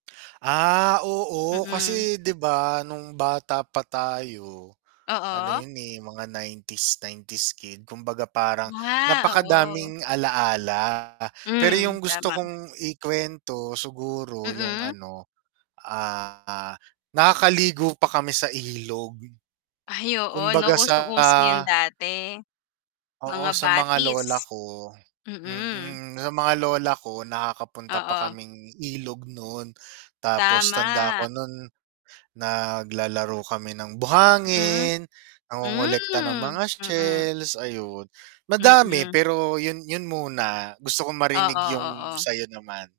Ah, oo, Mm. kasi, 'di ba nung bata pa tayo, ano Oo. yun, eh, mga 90s, 90s kid, kumbaga parang, Ah, oo. napakadaming alaala pero Hmm, yung gusto tama. kong ikuwento siguro yung Mm. ano, ah, nakakaligo pa kami sa ilog, Ay oo 'no, kumbaga sa usong-uso yun dati, mga oo, sa mga batis. lola ko Mm. mm, sa mga lola ko, nakakapunta pa Oo. kaming ilog nun, tapos tanda Tama. ko nun, naglalaro kami ng Mm, buhangin, nangongolekta ng hmm, mga mm. shells ayun, madami Mm. pero yun yun muna gusto kong marinig Oo, yung oo. sayo naman.